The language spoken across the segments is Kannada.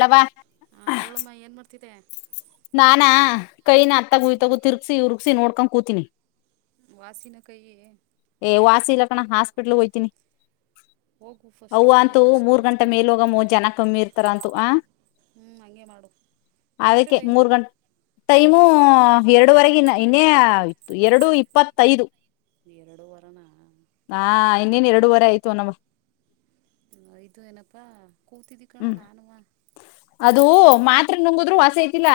ಹೇಳ್ ವಾ ಹಾಂ ಹೇಳಮ್ಮ ಏನು ಮಾಡ್ತಿದ್ದೆ ಕೈ ನ ಅತ್ತಗ ಹ್ಞೂ ಯತಗೋ ತಿರ್ ತಿರ್ಗಸಿ ಉರುಗಿ ನೋಡಕ ಕೂತಿನಿ. ವಾಸಿನ ಕೈಯೀ. ಏ ವಾಸಿ ಇಲ್ಲ ಕಣ ಹಾಸ್ಪಿಟ್ಲ್ ಹೋಗಯತೀನಿ. ಹೋಗು ಫಸ್ಟು ಅವ್ವ ಹೋಗಿ ಅಂತೂ ಇಂಜೆಕ್ಷನ್ ಮೂರ್ ಗಂಟೆ ಮಾಡಿಸ್ಕೊಬ ಮೇಲ್ ಹೊಗಮ್ಮ ಜನ ಕಮ್ಮಿರ್ತ ತರಂತು ಆ ಹ್ಞೂ ಹಂಗೆ ಮಾಡು ಈಗ ಎಷ್ಟು ಅದಕ್ಕೆ ಟೈಮು ಮೂರ್ ಗಂಟೆ ಟೈಮು ಎರಡುವರೆಗ ಇ ಇನ್ನೇ ಇತ್ತು ಎರಡು ಇಪ್ಪತ್ತೈದು. ಎರಡು ವರನ. ಹಾ ಇನ್ನೇನ್ ಎರಡುವರೆ ಆಯ್ತು ಅನವ. ಹ ಇದು ಏನಪ್ಪಾ ಕೂತಿದ್ದಿ ಕಣ ಹ್ಮ್ ನಾನುವ. ಅದು ಮಾತ್ರ ನುಂಗುದ್ರು ವಾಸಿ ಐತಿಲ್ಲ.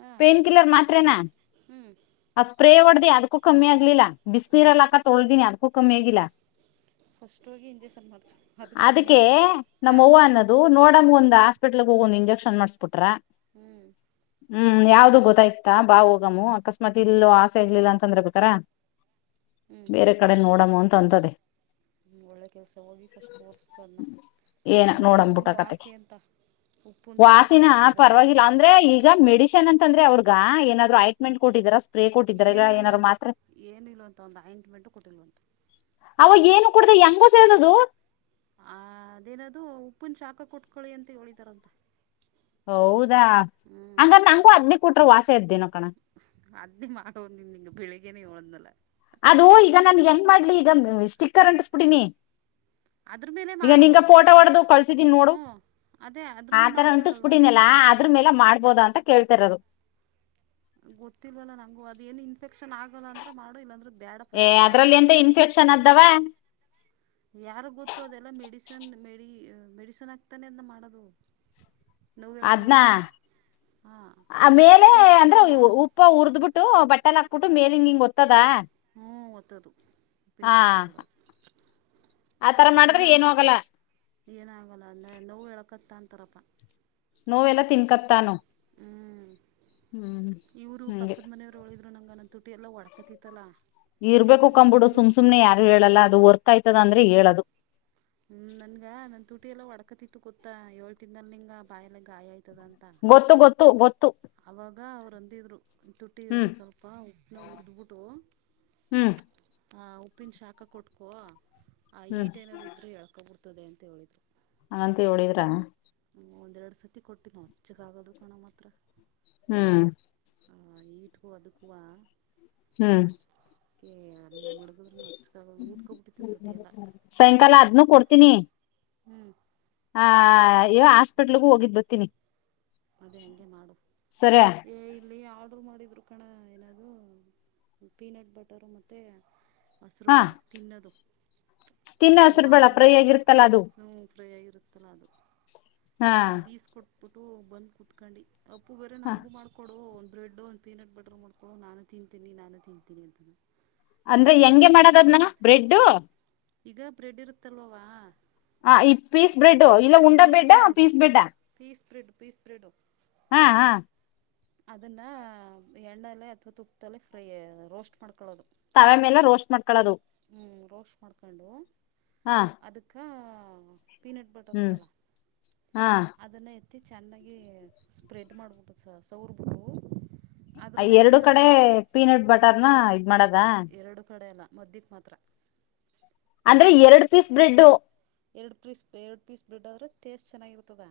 ಹಾಂ ಪೇನ್ ಕಿಲ್ಲರ್ ಮಾತ್ರೇನಾ ಹ್ಞೂ ಆ ಸ್ಪ್ರೇ ಹೊಡ್ದ ಅದಕ್ಕೂ ಕಮ್ಮಿ ಆಗ್ಲಿಲ್ಲ. ಬಿಸನೀರ ಹ್ಞೂ ಆಕ ತೂಳ್ದಿನಿ ಅದಖೂ ಕಮ್ಮಿ ಆಗಿಲ್ಲ. ಫಸ್ಟ್ ಹೋಗಿ ಇಂಜೆಕ್ಷನ್ ಮಾಡ್ಸು ಅದ ಕಮ್ಮಿ ಆಂತ ಹಾ. ಅದು ನೋಡಮಂಗ ಒಂದ್ ಆಸ್ಪಟ್ಲ್ ಹೋಗ ಒಂದ್ ಇಂಜೆಕ್ಷನ್ ಮಾಡಸ್ಬಿಟ್ರ. ಹ್ಮ್ ಹ್ಮ್ ಯಾವ್ದು ಗೊತ್ತ ಇತಾ ಬಾ ಹೋಗಮ್ಮ ಅಕಸ್ಮಾತ್ ಇಲ್ೋ ಆಸೆ ಇರ್ಲಿಲ್ಲ ಅಂತ ಅಂದ್ರ ಬೇಕಾರಾ. ಹ್ಞೂ ಬೇರೆ ಕಡೆ ನೋಡಮು ಅಂತ ಅಂತದೆ. ಒಳ್ಳೆ ಕೆಲಸ ಹೋಗಿ ಫಸ್ಟ್ ತೋರಿಸಸ್ತ ಅನ್ನ. ಏನ ನಮ್ಮ ನೋಡಂಬುಟ್ಟ ಹತ್ಕಮ್ಮಂಗು ಕತೆಗೆ ಆಸೆ ಅಂತ ಉಪ್ಪನ ಶಕ ವಾಸಿನ ಕೊಟ್ಕೊಟ್ಟಿದಾರಂತ. ಪರವಾಗಿಲ್ಲ ಅಂದ್ರೆ ಈಗ ಮೆಡಶನ್ ಅಂತ ಅಂದ್ರೆ ಅವ್ರಗ ಏನಾದ್ರು ಐಟ್ಮೆಂಟ್ ಕೊಟ್ಟಿದಾರ ಸ್ಪ್ರೇ ಕೊಟ್ಟಿದ್ರ ಇಲ್ಲ ಏನಾದ್ರು ಮಾತ್ರೆ ಏನ ಇಲ್ವಂತ ಒಂದು ಆಯಂಟ್ಮೆಟ್ಟೂ ಕೊಟ್ಟಿಲ್ವಂತ. ಅವ ಏನು ಕುಡ್ದ ಹೆಂಗ ಸೇರದದು. ಆ ಅದೇನದುೂ ಉಪ್ಪನ್ ಶಾಖ ಕೊಟ್ಕೊಳ್ಳಿ ಅಂತ ಹೇಳಿದಾರಂತ. ಹೌದಾ ಹ್ಞೂ ಹಂಗ್ರ ನಂಗಂಗೂ ಹದ್ನಿ ಕೊಟ್ರ ವಾಸ ಇದದ್ದೀನೋ ಕಣ. ಅದೇ ಮಾಡ್ಂದನ್ ನಿಂಗ ಬೆಳಿಗ್ಗೆನೆ ಇಳದ್ನಲ. ಅದು ಈಗ ನನ್ ಹೆಂಗ್ ಮಾಡ್ಲಿ ಈಗ ಸ್ಟಿಕ್ಕರ್ ಅಂಟಸ್ಬಿಡೀನಿ. ಅದ್ರ ಮೇಲೆ ಈಗ ಮಾಡು ನಿಂಗ ಫೋಟೋ ಹೊಡ್ದ ಕಳ್ಸಿದೀನಿ ನೋಡು. ಹ್ಞೂ ಅದೇ ಅದ್ರ ಮೇಲೆ ಆತರ ಮಾಡೋಕ್ಕಾಗಲ್ವಾ ಉಂಟುಸ್ಬಿಟ್ಟನಲ್ಲ ಅದ್ರ ಮೇಲೆ ಮಾಡ್ಬೋದ ಅಂತ ಕೇಳ್ತರರು. ಗೊತ್ತಿಲ್ಲವಲ್ಲ ನಂಗು ಅದ ಏನು ಇನ್ಫೆಕ್ಷನ್ ಆಗಲ್ಲ ಅಂದ್ರ ಮಾಡೋ ಇಲ್ಲ ಅಂದ್ರೆ ಬೇಡ ಏ ಫಸ್ಟ್ ಹೋಗಿ ಡಾಕ್ಟರ್ ಅದ್ರಲ್ಲಿ ಎಂತ ತೋರಿಸು. ಇನ್ಫೆಕ್ಷನ್ ಆದ್ದವ. ಯಾರು ಗೊತ್ತು ಅದೆಲ್ಲ ಮೆಡಿಸನ್ ಮೆಡಿ ಮೆಡಿಸನ್ ಆಕ್ತಾನೆ ಅದನ್ನ ಮಾಡೋದು. ನೋವ್ ಅದ್ನ ಹೇಳ್ಕೊಳ್ಳಿ ಅಂತ ಹಾಂ ಆ ಮೇಲೆ ಅಂದ್ರೆ ಗೊತ್ತಿಲ್ಲ. ಉಪ್ಪ ಉುರ್ದ್ಬಿಟ್ಟು ಬಟ್ಟೆಲ್ ಹಾಕ್ಬಿಟ್ಟ ಮೇಲೆ ಹಿಂಗ ಹಿಂಗ ಗೊತ್ತದ. ಹ್ಮ್ ಒತ್ತದು. ಉಪ್ಪಿನ ಶಾಖ ಕೊೂಡದು ಆತರ ಹ್ಮ್ ಇಲ್ಲ ಮಾಡಿದ್ರೆ ಏನು ಆಗಲ್ಲ ಏನಾಗಲ್ಲ ಅಂದ್ರ ನವು ಎಳಕತ್ತ ಅಂತಾರಪ್ಪ. ನೋವೆಲ್ಲ ತಿನ್ಕತಾ ಅನ್ನು. ಹ್ಮ್ ಇವ್ರು ಹಂಗೆ ಪಕ್ಕದ ಮನೆಯವ್ರು ಒಳಿದ್ರು ನಂಗಗೆ ನನ್ನ ತುಟಿ ಎಲ್ಲಾ ಒಡ್ಕತಿತ್ತಲ್ಲಾ. ಇರ್ಬೇಕು ಕಂಬ್ ಬಿಡು ಸುಮ್ ಸುಮ್ನೆ ಯಾರು ಹೇಳಲ್ಲ ಅದು ವರ್ ಹ್ಮ್ ಹ್ಮ್ ನನ್ಗ ನನ್ ತುಟಿ ಎಲ್ಲ ಒಡಕತಿತ್ತು ಗೊತ್ತಾ ಏಳ್ ತಿನ್ಲ್ ನಿಂಗ ಬಾಯಲ್ಲ ಗಾಯ ಆಯ್ತದ ಅಂತ. ಗೊತ್ತು ಗೊತ್ತು ಗೊತ್ತು. ಅವಾಗ ಅವರುಂದಿದ್ರು. ತುಟ್ಟಿದ ಹ್ಮ್ ಒಂದು ಸ್ವಲ್ಪ ಉಪ್ಪನ ಹುರಿದ್ಬಿಟ್ಟು. ಹ್ಮ್ ಆ ಉಪ್ಪಿನ ಶಾಖ ಕೊಟ್ಕೋ ಆ ಹ್ಮ್ ಈಟ್ ಏನಾದಾರರು ಇದ್ರೂ ಎಳ್ಕೊಬಿಡ್ತದೆ ಅಂತ ಹೇಳಿದ್ರು. ಅಂಗಂತ ಹೇಳಳಿದ್ರ [unintelligible] ಒಂದೆರಡು ಸತಿ ಕೊಟ್ಟೀ ನಾವ್ [unintelligible] ಹೆಚ್ಚಗ ಆಗೋದು ಕಣ ಮಾತ್ರ ಹ್ಮ್, ಹಾ ಈಟಗೂ ಅದಕುವ [unintelligible] ಹ್ಮ್, ಕ ಮಡಗದ್ರೂ ನಚ್ಕ ಊದಕೊಬಿಟ್ಟಿತ್ತು ತುಟಿ ಎಲ್ಲ [unintelligible] ಸಾಯಂಕಾಲ ಅದ್ನು ಕೊಡ್ತೀನಿ ಹ್ಮ್, ಆ, ಈ ಹಾಸ್ಪಿಟ್ಲ್ಗು ಹೋಗಿದ್ ಬರತೀನಿ. ಅದೇ ಹಂಗೆ ಮಾಡು ಸರಿ ಏಯ್ಇಲ್ಲಿ ಆರ್ಡರ್ ಮಾಡಿದ್ರು. ಕಕ್ಕಣ ಏನಾದೂ ಪೀನಟ್ ಬಟರು ಮತ್ತು ಮಸರು ಹಾ ಬೇಳ [unintelligible] ತಿನ್ನೋದು ತಿನ್ನ ನಾವು ಹಸ್ರು ಬೇಳ ಮಾಮೂಲಿ ಫ್ರೈ ಆಗಿರ್ತಲ್ಲ ಅದು ಫ್ರೈ ಆಗಿರುತ್ತಲ್ಲ ಅದು. ಹಾ ಅದು ಪಿಸ್ ಕೊಟ್ಬಿಟ್ಟು ಬಂದ್ ಕುತ್ಕೊಂಡಿ ಅಪ್ಪು ಬೇರ ಹಾ ನನಗು ಮಾಡ್ಕೊಡು. ಕೊಡು ಒಂದ್ ಬ್ರೆಡ್ ಒಂದು ಪೀನಟ್ ಬಟರ್ ಮಾಡ್ಕೊಡು. ನಾನು ತಿಂತೀನಿ- ನಾನು ತಿಂತೀನಿ ಅಂತ- ಅಂದ್ರೆ ಹೆಂಗೆ ಮಾಡೋದದನ ಬ್ರೆಡ್ ಈಗ ಬ್ರೆಡ್ ಇರುತ್ತಲ್ವಾ ಹಾ, ಪೀಸ್ ಬ್ರೆಡ್ ಇಲ್ಲ, ಉಂಡಾ bread bread piece bread piece bread, piece bread ಹಾ, ಹಾ ಅದನ್ನಾ ಎಣ್ಣಲ್ಲಿ ಅಥವಾ ತುಪ್ಪದಲ್ಲಿಫ್ರೈ ರೋಸ್ಟ್ ಮಾಡ್ಕೊಳ್ಳೋದು. ತವೆ ಮೇಲೆ ರೋಸ್ಟ್ ಮಾಡ್ಕೊಳ್ಳೋದು ಹ್ಮ್, ರೋಷ್ಟ ಮಾಡ್ಕೊಂಡು ಹಾ ಅದಕ್ [unintelligible] ಪೀನಟ್ ಬಟರ್ ಹ್ಮ್ ಅದಲ್ಲ ಹಾ ಅದನ್ನ ಎತ್ತ ಅತ್ತ ಚೆನ್ನಾಗಿ ಸ್ಪ್ರೆಡ್ ಮಾಡಿಬಿಟ್ಟು ಸ ಸವ್ರಬುಟ್ಟು ಅದ್ರ ಮೇಲೆ ಎರಡು ಕಡೆ ಇನ್ನೊಂದು ಪೀನಟ್ ಬಟರ್ನ ಇದ್ ಮಾಡದ ಎರಡು ಕಡೆ ಎಲ್ಲ ಮದ್ದಿಕ್ ಮತ್ತ- ಅತ್ರ [inaudible] ಅಂದ್ರೆ ಎರಡು ಪೀಸ್ ಬ್ರೆಡ್ ಎರಡು ಪೀಸ್ -ಎರಡು ಪೀಸ್ ಬ್ರೆಡ್ ಆದರೆೆ ಟೇಸ್ಟ್ ಚೆನ್ನಾಗಿರ್ತದ.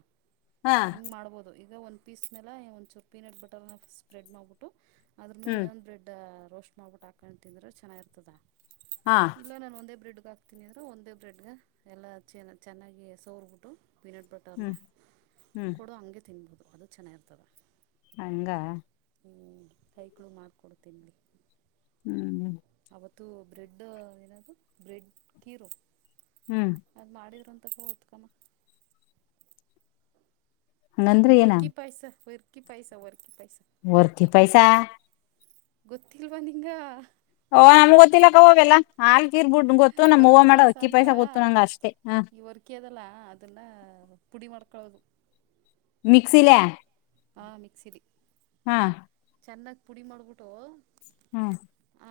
ಹಾ ಹಂಗೆ ಮಾಡ್ಬೋದು ಈಗ ಒಂದು- ಪೀಸ್ ಮೇಲೆ ಒಂದಚೂರು ಪೀನಟ್ ಬಟರ್ನ ಸ್ಪ್ರೆಡ್ ಮಾಡಿಬಿಟ್ಟು ಅದ್ರ ಮೇಲೆ ಹ್ಮ್ ಇನ್ನೊಂದು ಬ್ರೆಡ್ ರೋಸ್ಟ್ ಮಾಡ್ಬಿಟ್ಟು ಹಾಕೊಂಡು ತಿಂದ್ರೆ ಚೆನ್ನಾಗಿರ್ತದ. ಹಾ, ಇಲ್ಲ ನಾನು ಒಂದೇ ಬ್ರೆಡ್ಗೆ ಹಾಕ್ತೀನಂದ್ರೆ ಒಂದೇ ಬ್ರೆಡ್ಗೆ ಎಲ್ಲ ಚೆ ಚೆನ್ನಾಗಿ ಸೋರ್ಬಿಟ್ಟು ಪೀನಟ್ ಬಟರ್ನ ಹ್ಮ್ ಹ್ಮ್ ಕೊಡ ಹಂಗೆ ತಿನ್ಬೋದು ಅದು ಚೆನ್ನಾಗಿರ್ತದೆ. ಹಂಗ [inaudible] ಹ್ಞೂ ಕೈಗಳು ಮಾಡಿಕೊಡ್ತೀನಿ ರಿ [unintelligible] ಹ್ಮ್ [inaudible] ಅವತ್ತು ಬ್ರೆಡ್ ಏನದು ಬ್ರೆಡ್ ಕೀರು ಹ್ಮ್, ಅದ್ ಮಾಡಿದ್ರರು ಅಂತ [unintelligible] ಹಂಗಂದ್ರೆ ಏನ ವರ್ಕಿ ಪಾಯಸ- ವರ್ಕಿ ಪಾಯಸ, ವರ್ಕಿ ಪಾಯಸ ವರ್ತಿ ಪೈಸ [unintelligible] ಗೊತ್ತಿಲ್ವಾ ನಿಂಗಾ ಓ ನಮ್ಗ್ ಗೊತ್ತಿಲ್ಲಕ್ಕವ ಅವಲ್ಲಾ ಹಾಲ್ಗೀರ್ಬಿಡ್ ಗೊತ್ತು. ನಮ್ ಹೂವ ಮಾಡ ಅಕ್ಕಿ ಪಾಯಸ ಗೊತ್ತು ನಂಗ ಅಷ್ಟೇ. ಹ ಅಕ್ಕಿಆದಲ್ಲ ಅದೆಲ್ಲ ಪುಡಿ ಮಾಡ್ಕೊಳ್ಳೋದು. ಮಿಕ್ಸಿಲೆ ಹಾ, ಮಿಕ್ಸಿ ರಿ ಹಾ ಚೆನ್ನಾಗಿ ಪುಡಿ ಮಾಡ್ಬಿಟ್ಟು. ಹ್ಮ್ ಹ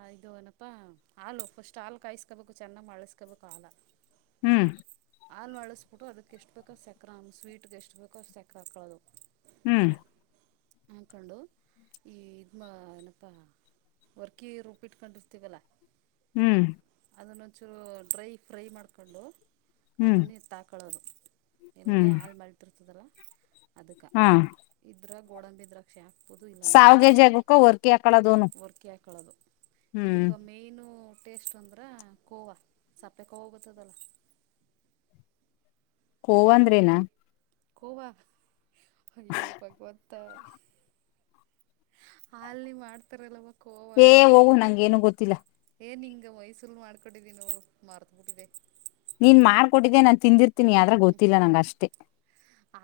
ಹ ಇದು ಏನಪ್ಪಾ ಹಾಲು ಫಸ್ಟ್ ಹಾಲು ಕಾಯಸ್ಕೋಬೇಕು ಚೆನ್ನಾಗ್ ಮಳ್ಳುಸ್ಕೋಬೇಕು ಹಾಲ. ಹ್ಮ್ ಹಾಲು ಮಾಳ್ಳ್ಸ್ಬಿಟ್ಟು ಅದಕ್ಕೆ ಎಷ್ಟು ಬೇಕೋ ಸಕ್ರೆ ಸ್ವೀಟ್ಗೆ ಎಷ್ಟು ಬೇಕೋ ಸಕ್ಕ್ರ ಹಾಕ್ಕೊಳದು. ಹ್ಮ್ ಹಾಕೊಂಡು ಈ ಇದ್ಮ ಏನಪ್ಪಾ ವರ್ಕಿ ರುಬ್ಬಿಟ್ಕಂಡಿರ್ತೀವಲ್ಲಾ ಹ್ಮ್ ಅದನ್ನೊಂಚೂರ್ ಡ್ರೈ ಫ್ರೈ ಮಾಡ್ಕೊಂಡು ಹ್ಮ್ ಅದನ್ನು ಎತ್ತಾಕೊಳ್ಳೋದು. ಎಲ್ಲಿಗೆ ಹ್ಮ್ ಹಾಲು ಮಳ್ಳ್ತಿರ್ತದಲ್ಲ ಅದಕ್ಕೆ ಹಾ ಇದ್ರ ಗೋಡಂಬಿ ದ್ರಾಕ್ಷೆ ಹಾಕ್ ಬೊದು ಇಲ್ಲಾ ಅಂದ್ರ ಇಲ್ಲ ಸಾವ್ಗೆ ಜಾಗಕ್ಕ ವರ್ಕಿ ಹಾಕಳದೋನು ವರ್ಕಿ ಹಾಕಳೋದು. ಹ್ಮ್ ಇದಕ್ಕ ಮೈನು ಟೇಸ್ಟ್ ಅಂದ್ರ ಕೋವಾ ಸಪ್ಪೆ ಕೋವ ಗೊತ್ತದಲ್ಲ. ಕೋವ ಅಂದ್ರೇನಾ? ಕೋವಾ ಅಯ್ಯೋ ಭಗವಂತಾ ಹಾಲ್ಲಿ ಮಾಡ್ತಾರಲ್ಲವ ಕೋವಾ. ಗು ನಂಗೆನು ಗೊತ್ತಿಲ್ಲ. ಏ ನಿಂಗ ವಯ್ಸೂಲ್ ಮಾಡ್ಕೊಂಡಿದೀ ನೋಡ್ ಮಾರ್ತ್ಬಿಟ್ಟಿದೆ. ನೀನ್ ಮಾಡ್ಕೊಟ್ಟಿದ್ದೆ ನಾನ್ ತಿಂದಿರ್ತೀನಿ ಆದ್ರ ಗೊತ್ತಿಲ್ಲ ನಂಗಷ್ಟೇ.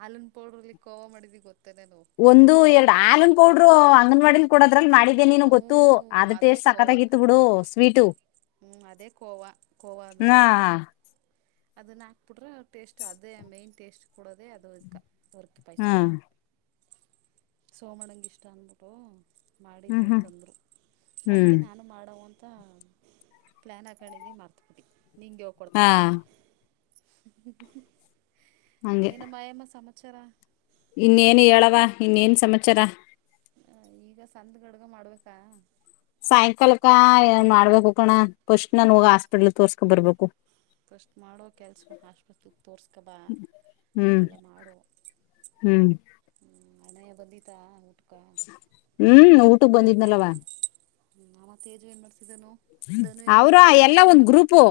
ಹಲುನ್ ಪೌಡ್ರಲ್ಲಿ ಕೋವಾ ಮಾಡಿದಿ ಗೊತ್ತಾ ನಾನು. ಒಂದು ಎರಡು ಹಾಲೂನ್ ಪೌಡ್ರು ಅಂಗನ್ವಾಡಿಲಿ ಕೊಡೋದ್ರಲ್ಲಿ ಮಾಡಿದ್ದೇ ನೀನು ಹ್ಞೂ ಗೊತ್ತು ಅದ್ ಅದೇ ಟೇಸ್ಟ್ ಕೋವಾ ಸಾಕತ್ತಾಗಿತ್ತು. ಬಿಡು ಸ್ವೀಟು. ಹ್ಞೂ ಅದೇ ಕೋವಾ ಕೋವಾ ಅಂದ್ರೆ. ಹಾ ಅದನ್ನ್ ಹಾಕ್ಬಿಟ್ರೆ ಟೇಸ್ಟ್ ಅದೇ ಮೈನ್ ಟೇಸ್ಟ್ ಕೊಡೋದೆೇ ಅದು ಇದ್ಕೆ. ಹಾ ಸೋಮಣಂಗ್ ಇಷ್ಟ ಅನ್ಬಿಟ್ಟು ಹ್ಮ್ ಮಾಡಿದೆ ಹ್ಮ್ ಅಂತಂದ್ರು ಹ್ಮ್ ಅದಕ್ಕೆ ನಾನು ಮಾಡೋವ ತ ಪ್ಲ್ಯಾನ್ ಹಾಕೊಂಡಿದ್ದಿ ಮಾರ್ತ್ಬಿಟಿ ನಿಂಗೆ ಹಾ ಯೋಳ್ಕೊಡ್ತಾವ್ನಿ. ಹ್ಮ್ ಹ್ಮ್ ಹಂಗೆ ಇನ್ನೇನು ಮಾಯಮ ಸಮಚರಾ? ಇನ್ನೇನು ಹೇಳವ ಇನ್ನೇನ್ ಸಮಾಚಾರ? ಈಗ ಸಂದ್ಗಡ್ಗ ಮಾಡ್ಬೇಕಾ? ಸಾಯಂಕಾಲಕ್ಕ ಏನ್ ಮಾಡ್ಬೇಕು ಕಣ ಪಸ್ಟ್ ನನ್ ಹೋಗ ಹಾಸ್ಪಿಟ್ಲ್ಗ್ ತೋರ್ಸ್ಕೊ ಬರ್ಬೇಕು. ಫಸ್ಟ್ ಮಾಡೋ ಕೆಲ್ಸ್ವ ಹಾಸ್ಪತ್ರಿಗ್ ತೋರ್ಸ್ಕಬಾ. ಹ್ಮ್ ಹ್ಮ್ ಹ್ಮ್ ಅಣ್ಣಯ್ಯ ಬಂದಿತ್ತಾ ಊಟ್ಕ? ಹ್ಮ್ ಊಟಕ್ಕ್ ಬಂದಿದ್ನಲ್ಲವ. ಹ್ಮ್ ಅವ ತೇಜು ಏನ್ ಮಾಡ್ಸಿದನು? ಅವ್ರಾ ಎಲ್ಲಾ ಒಂದ್ ಗ್ರೂಪು.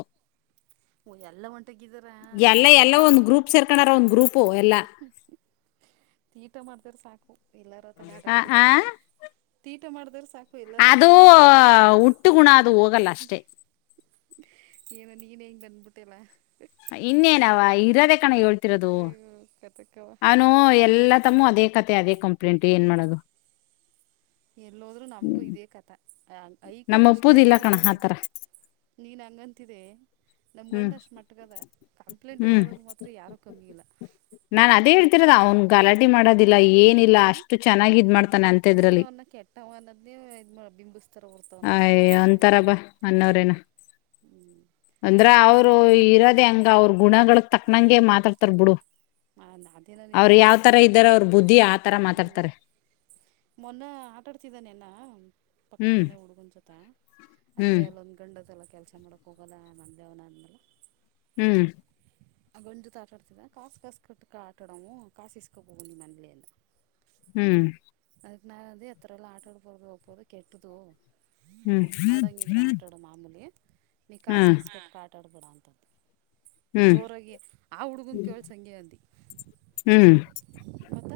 ಓ ಎಲ್ಲ ಒಂದ್ ಎಲ್ಲ ಎಲ್ಲ ಒಂದ್ ಗ್ರೂಪ್ ಸೇರ್ಕಂಡಾರ ಒಂದ್ ಗ್ರೂಪು ಎಲ್ಲಾ. ತೀಟೆ ಮಾಡ್ದೆದ್ರಿ ಸಾಕು ಎಲ್ಲಾರ ಆತಗ ಆ ಆಟಾಡ್ಕ ಆ ಬರ್ಲಿ ತೀಟೆ ಮಾಡ್ದೇದ್ರೆ ಸಾಕು. ಅದೂ ಎಲ್ಲಾರತ್ತಾಗ ಆಟಾಡ್ಕೊ ಹುಟ್ಟು ಗುಣ ಅದು ಹೋಗಲ್ಲ ಅಷ್ಟೇ. ಏನೋ ನೀನೆ ಇಂಗ್ ಅಂದಬಿಟ್ಟೆಲ್ಲ. ಇನ್ನೇನವ ಇರದೇ ಕಣ ಹೇಳ್ ಅಯ್ಯೋ ಕತೆಕವಾ. ನಾನು ಎಲ್ಲ ತಮ್ಮೂ ಅದೇ ಕತೆೆ ಅದೇ ಕಂಪ್ಲೇಂಟ್ ಏನ್ ಮಾಡೋದು. ಎಲ್ಲೋದ್ರು ನಮಗೂ ಇದೇ ಕಥ ಐಕ ನಮ್ಮ ಎಷ್ಟೇ ಅಪ್ಪುದಿಲ್ಲ ಕಣ ಇದಾದೃವ್ವಾ ಆತರ ನೀನ್ ಹಂಗಂತಿದೆ. ನಮ್ ಗಂಡ ಹ್ಮ್ ಅಷ್ಟ್ ಮಟ್ಗದ ಕಂಪ್ಲೇಂಟ್ ಹ್ಮ್ ಹೇಳದ್ರಲ್ಲಿ ಮಾತ್ರ ಯಾರು ಕಮ್ಮಿ ಇಲ್ಲ. ನಾನ್ ಅದೇ ಹೇಳ್ತಿರದು ಅವ್ನ್ ಗಲಾಟೆ ಮಾಡೋದಿಲ್ಲ ಏನಿಲ್ಲ ಅಷ್ಟು ಚೆನ್ನಾಗಿ ಇದ್ ಮಾಡ್ ಆದ್ರ ಅವ್ನ್ನ ಕೆಟ್ಟವ್ ಅನ್ನದನೇ ಇದ ಬಿಂಬಿಸ್ತಾರ ಹೊರ್ತ ಆವನ್ನ ಒಳ್ಳೆ ಮನುಷ್ಯ ಏನ್ಸಲ್ಲ. ಅನ್ನವ್ರೇನ ಅಂದ್ರ ಅವತ್ತು ಅವರು ಇರೋದ ಹಂಗ್ ಗ ಅವ್ರ ಗುಣಗಳ ತಕ್ಕನಂಗೆ ಮಾತಾಡ್ತರ್ ಬಿಡು ಅದೇನೋ ನಿಜ ಅವರು ಯಾವ್ ಬಿಡು ತರ ಇದ್ದಾರೆ ಅವ್ರ ಬುದ್ ದ್ದಿ ಆ ತರ ಹ್ಞೂ ಮಾತಾಡ್ತಾರೆ. ಮೊನ್ನೆ ಆಟಾಡ್ತಿದ್ದಾ ನೆನ ಹ್ಮ್ ಪಕ್ಕದ್ಮನ್ನೆ ಹುಡುಗನ್ ಜೊತೆ ಅದೇ ಹ್ಮ್ ಅಲ್ಲೊಂದು ಗಂಡದ್ದಲ್ಲ ಕೆಲಸ ಮಾಡಕ್ಕೆ ಹೋಗೋಲ್ಲ ಮನೆಲೆ ಅವ್ನ ಆದ್ಮ ಹ್ಮ್ ಅ ಗಂಡ್ ಜೊತೆ ಆಟ ಆಡ್ತಿದೆ ಕಾಸ್ ಕಸ್ ಕಟ್ಟು ಆಟಡವೂ ಕಾಸ್ ಇಸ್ಕೊಬೋವು ನಿಮ್ಮ ಮನೆಲಿ ಅಂದ ಹ್ಮ್ ಅದಕ್ಕೆ ನಾನ್ ಅಂದೆ ಅಥರ ಎಲ್ಲಾ ಆಟಡ್ಬಾರ್ದು ಅಪು ಅದು ಕೆಟ್ಟದು. ಹ್ಮ್ ಆಡಂಗಿದ್ರ ಆಟಾಡ ಮಾಮೂಲಿ. ನೀ ಕಾಸ ಹ್ಮ್ ಕೀಸ್ಕಟ್ಟ ಆಟ ಆಡಬೇಡ ಅಂತದ್ದು ಹ್ಮ್ ಜೋರಾಗಿ ಆ ಹುಡುಗನ ಕೇಳಸ ಸಂಂಗಗೆ ಅಂದ. ಹ್ಮ್ ಮತ್ತ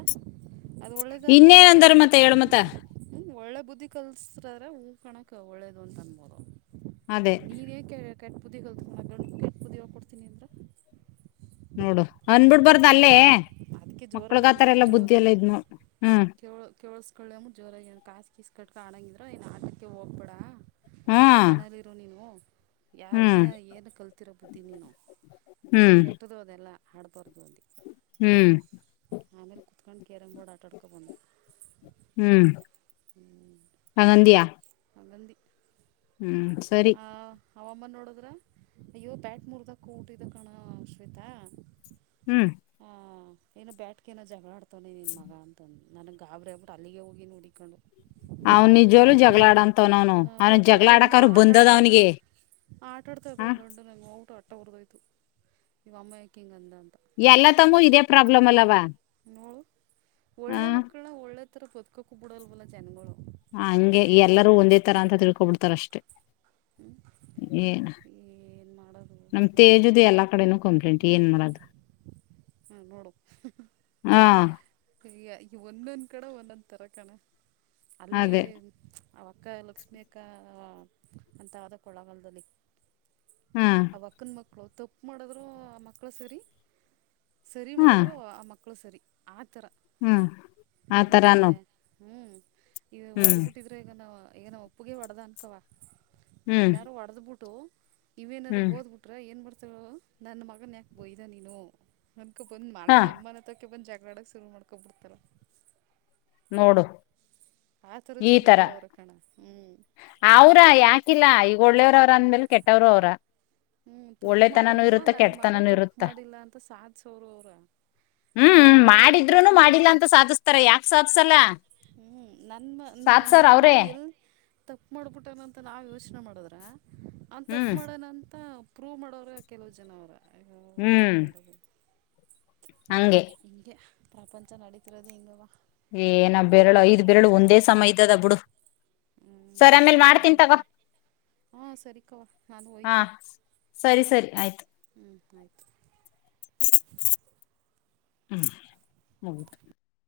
ಅದು ಒಳ್ಳೇದ ಆದು ಇನ್ನೇನ್ ಅಂದಾರ ಮಯಮ್ಮ. ಮತ್ತೆ ಹೇಳು ಮತ್ತ ಹ್ಮ ಒಳ್ಳೆ ಬುದ್ಧಿ ಕಲ್ಸ್ರ್ರ ಹೂ ಕಣಕ್ ಒಳ್ಳೇದು ಅಂತ ಅನ್ಬೋದವ್ವ. ಅದೇ ನೀನ್ ಕೆ ಕೆಟ್ ಬುದ್ದಿ ಕಳ್ಕೋನೇಕೆಳು ಕೆಟ್ಟ್ ಬುದ್ದಿ ಹೇಳ್ಕೊಡ್ತಿನಿ ಅಂದ್ರ ನೋಡು ಅಂದಬಿಡ್ಬಾರದ ಅಲ್ಲೇ ಅದಕ್ಕೆ ಮಕ್ಳಗ ಜೋರಾಗಿ ಆತರ ಅಂದಿದ್ದು ಎಲ್ಲಾ ಬುದ್ಧಿ ಎಲ್ಲ ಇದ್ನು ಹ್ಮ್. ಕೇಳಳ್ಸ್ಕಳ ಜೋರ ಏನ್ ಕಾಸ್ ಕೀಸ್ ಕಟ್ಕ ಆಡಂಗಿದ್ರ ಏನ್ ಆಟಕ್ಕೆ ಹೋಗ್ಬೇಡ ಹ್ಮ್ ಮನೆಲಿರು ನೀನು ಯಾ ಹ್ಮ್ ಏನು ಏನು ಕಲ್ತಿರೋ ಬುದ್ಧಿ ನೀನು ಹ್ಮ್ ಕೆಟ್ಟ್ದು ಅದೆಲ್ಲ ಹಾಡಬಾರ್ದು ಅಂದೆ. ಹ್ಮ್ ಆಮೇಲೆ ಕುತ್ಕೊಂಡು ಕ್ಯರಮ್ ಬೋರ್ಡ್ ಆಟಾಡ್ಕೊಬಂದೋ ಹ್ಮ್ ಹ್ಮ ಹಂಗಂದಿಯಾ ಹಾಗಧಿ ಹ್ಮ್ ಸರಿ ಹ ಆವ್ವಮ್ಮ ನೋಡದ್ರೆ [unintelligible] ಅಯ್ಯೋ ಬ್ಯಾಟ್ ಮೂರ್ದಕ ಬುಟಿದ ಕಣೋ ಅ ಶ್ವೇತಾ ಹ್ಮ್ ಹಾ ಏನ ಬ್ಯಾಟ್ಗೇನೋ ಜಗಳಾಡ್ತವನೆ ನಿನ್ ಮಗ ಅಂತಂದು ನನಗೆ ಗಾಬರಿ ಆಗ್ಬಿಟ್ಟೆ ಟ್ಟು ಅಲ್ಲಿಗೆ ಹೋಗಿ ನೋಡಿಕೊಂಡು ಅವನ್ ನಿಜವಾಗ್ಲೂ ಜಗಳ ಆಡ ಅಂತವ್ ನ ಅವನು ಆ, ಅವನು ಪಾಪ ಜಗಳಾ ಗಂಡ ಆಡಕಾದ್ರು ಆಟ ಬಂದದ್ ಆಡ್ತಾ ಇದ್ದಾಗ ಅವನಿಗೆ ಆಟ ಆಡ್ತಾ ಹ ಇದ್ದಾಗ ಗಂಡು ನಂಗೆ ನೋಡ್ಬುಟ್ಟು ಹೊಟ್ಟೆ ಹರಿದೋಯ್ತು ನೀವು ಅಮ್ಮ ಯಾಕ ಹಿಂಗೆ ಅಂದ ಅಂತ.. ಎಲ್ಲ ತಂಗೂ ಇದೇ ಪ್ರಾಬ್ಲಮ್ ಅಲ್ಲವಾ? ನೋಡು ಹ ಒಳ್ಳೆ ಮಕ್ಕಳನ ಒಳ್ಳೆ ತರ ಬತ್ಕೋಕು ಬಿಡಲ್ವಲ್ಲ ಜನಗಳು.. ಹಂಗೆ ಎಲ್ಲರೂ ಒಂದೇ ತರ ಅಂತ ತಿಳ್ಕೊಬಿಡ್ತಾರ ಅಷ್ಟೇ. ಹ್ಞ ಏನ್ ಏನು ಮಾಡೋದು? ನಮ್ ತೇಜು ದೆ ಎಲ್ಲಾಡೆನ ಕಂಪ್ಲೇಂಟ್ ಏನ್ ಮಾಡದು ಹಾಂ ನೋಡು ಹಾ ಈ ಒಂದೊಂದ್ ಕಡೆ ಒಂದೊಂದ ತರ ಕಣ ಅಲ್ಲಿ ಅದೇ ಅವಕ್ಕ ಲಕ್ಷ್ಮಿ ಅಕ್ಕ ಅಂತ ಕೊಳೆಗಾಲ್ದಲ್ಲಿ ಹಾ ಅವ ಅಕ್ಕನ ಮಕ್ಳು ತಪ್ಪು ಮಾಡದ್ರು ಆ ಮಕ್ಳ ಸರಿ ಸರಿ ಹಾ ಮಾಡಿದ್ರರು ಆ ಮಕ್ಕಳು ಸರಿ ಆ ಥರಾ ಹ್ಮ್ ಈಗ ಆತರಾನು ಹ್ಮ್ ಈಗ ಹ್ಮ್ ಹೊಡೆದ್ ಬಿಟ್ಟಿದ್ರೆ ಈಗ ನಾವ ಈಗ ನಾವ ನಮಪ್ಪಗೆ ಒಡದ ಅನ್ಕವ ಹ್ಮ್ ಏನಾರರು ಒಡೆದ್ ಬಿಟ್ಟು ಇವೇನಾರರು ಹ್ಮ್ ಬೋದ್ಬ ಬಿಟ್ರೆ ಏನ್ ಮಾಡರ್ತವ ನನ್ನ ಮಗನ್ ಯಾಕೆ ಬಯ್ದ ನೀನು ನನ್ಕ ಬಂದ ಮನ ಹಾ ನಮ್ಮನ ತಕ ಬಂದ್ ಜಗಳಾಡಕ್ ಶುರು ಮಾಡ್ಕೋಬಿಡ್ತಲ್ಲ ನೋಡು ಆತರ ಈ ತರ ಜನಗಳು ಅವರ ಕಣ ಹ್ಮ್ ಅವ್ರ ಯಾಕಿಲ್ಲ ಈಗ ಒಳ್ಳೆಯವ್ರವ್ರ ಅಂದ್ಮೇಲೆ ಕೆಟ್ಟವರು ಅವ್ರ ಹ್ಮ್ ತಪ್ಪು ಒಳ್ಳೆತನನೂ ಮಾಡಿದ್ರು ಇರುತ್ತ ನನ್ ಮಗ ಕೆಟ್ಟತನನೂ ತಪ್ಪು ಇರುತ್ತ ಮಾಡಿಲ್ಲ ಅಂತ ಸಾಧಸರ ಅವರು ಅವ್ರ ಹ್ಮ್ ಮಾಡಿದ್ರುನು ಮಾಡಿಲ್ಲಾ ಅಂತ ಸಾಧಿಸ್ತಾರೆ ಯಾಕ್ ಸಾಧಸಲ್ಲ ಹ್ಮ್ ನನ್ ಸಾಧ್ಸಾರ ನನ್ ಮಗ ಅವ್ರೇ ಎ ತಪ್ಪ ಮಾಡ್ಬಿಟನಂತ ನಾವ ಯೋಚನೆ ಮಾಡದ್ರ ಅವನ್ ತಪ್ಪು ಹ್ಮ್ ಮಾಡನಂತ ಮತ್ತ ಪ್ರೂವ್ ಮಾಡೋ್ರ ಕೆಲವು ಜನವ್ರ ಏನ್ ಹ್ಮ್ ಮಾಡದು ಹಂಗೆ ಹಿಂಗೆ ಪ್ರಪಂಚ ನಡಿತಿರೋದು ಹಿಂಗವಾ ಏನ ಬೆರಳು ಐದ್ ಬೆರಳು ಒಂದೇ ಸಮ ಇದ್ದದ ಬಿಡು ಹ್ಞೂ ಸರಿ ಆಮೇಲ್ ಅಷ್ಟೇ ಮಾಡ್ತೀನಿ ತಗೋ ನನ್ಕ ಹಾಂ ಸರಿ ಕವಾ ನಾನು ಹಾ ಹೊಯ್ತೀನಿ ಸರಿ ಸರಿ ಆಯ್ತು ಹ್ಞೂ ಆಯಿತು ಹ್ಮ್ ಹೌದು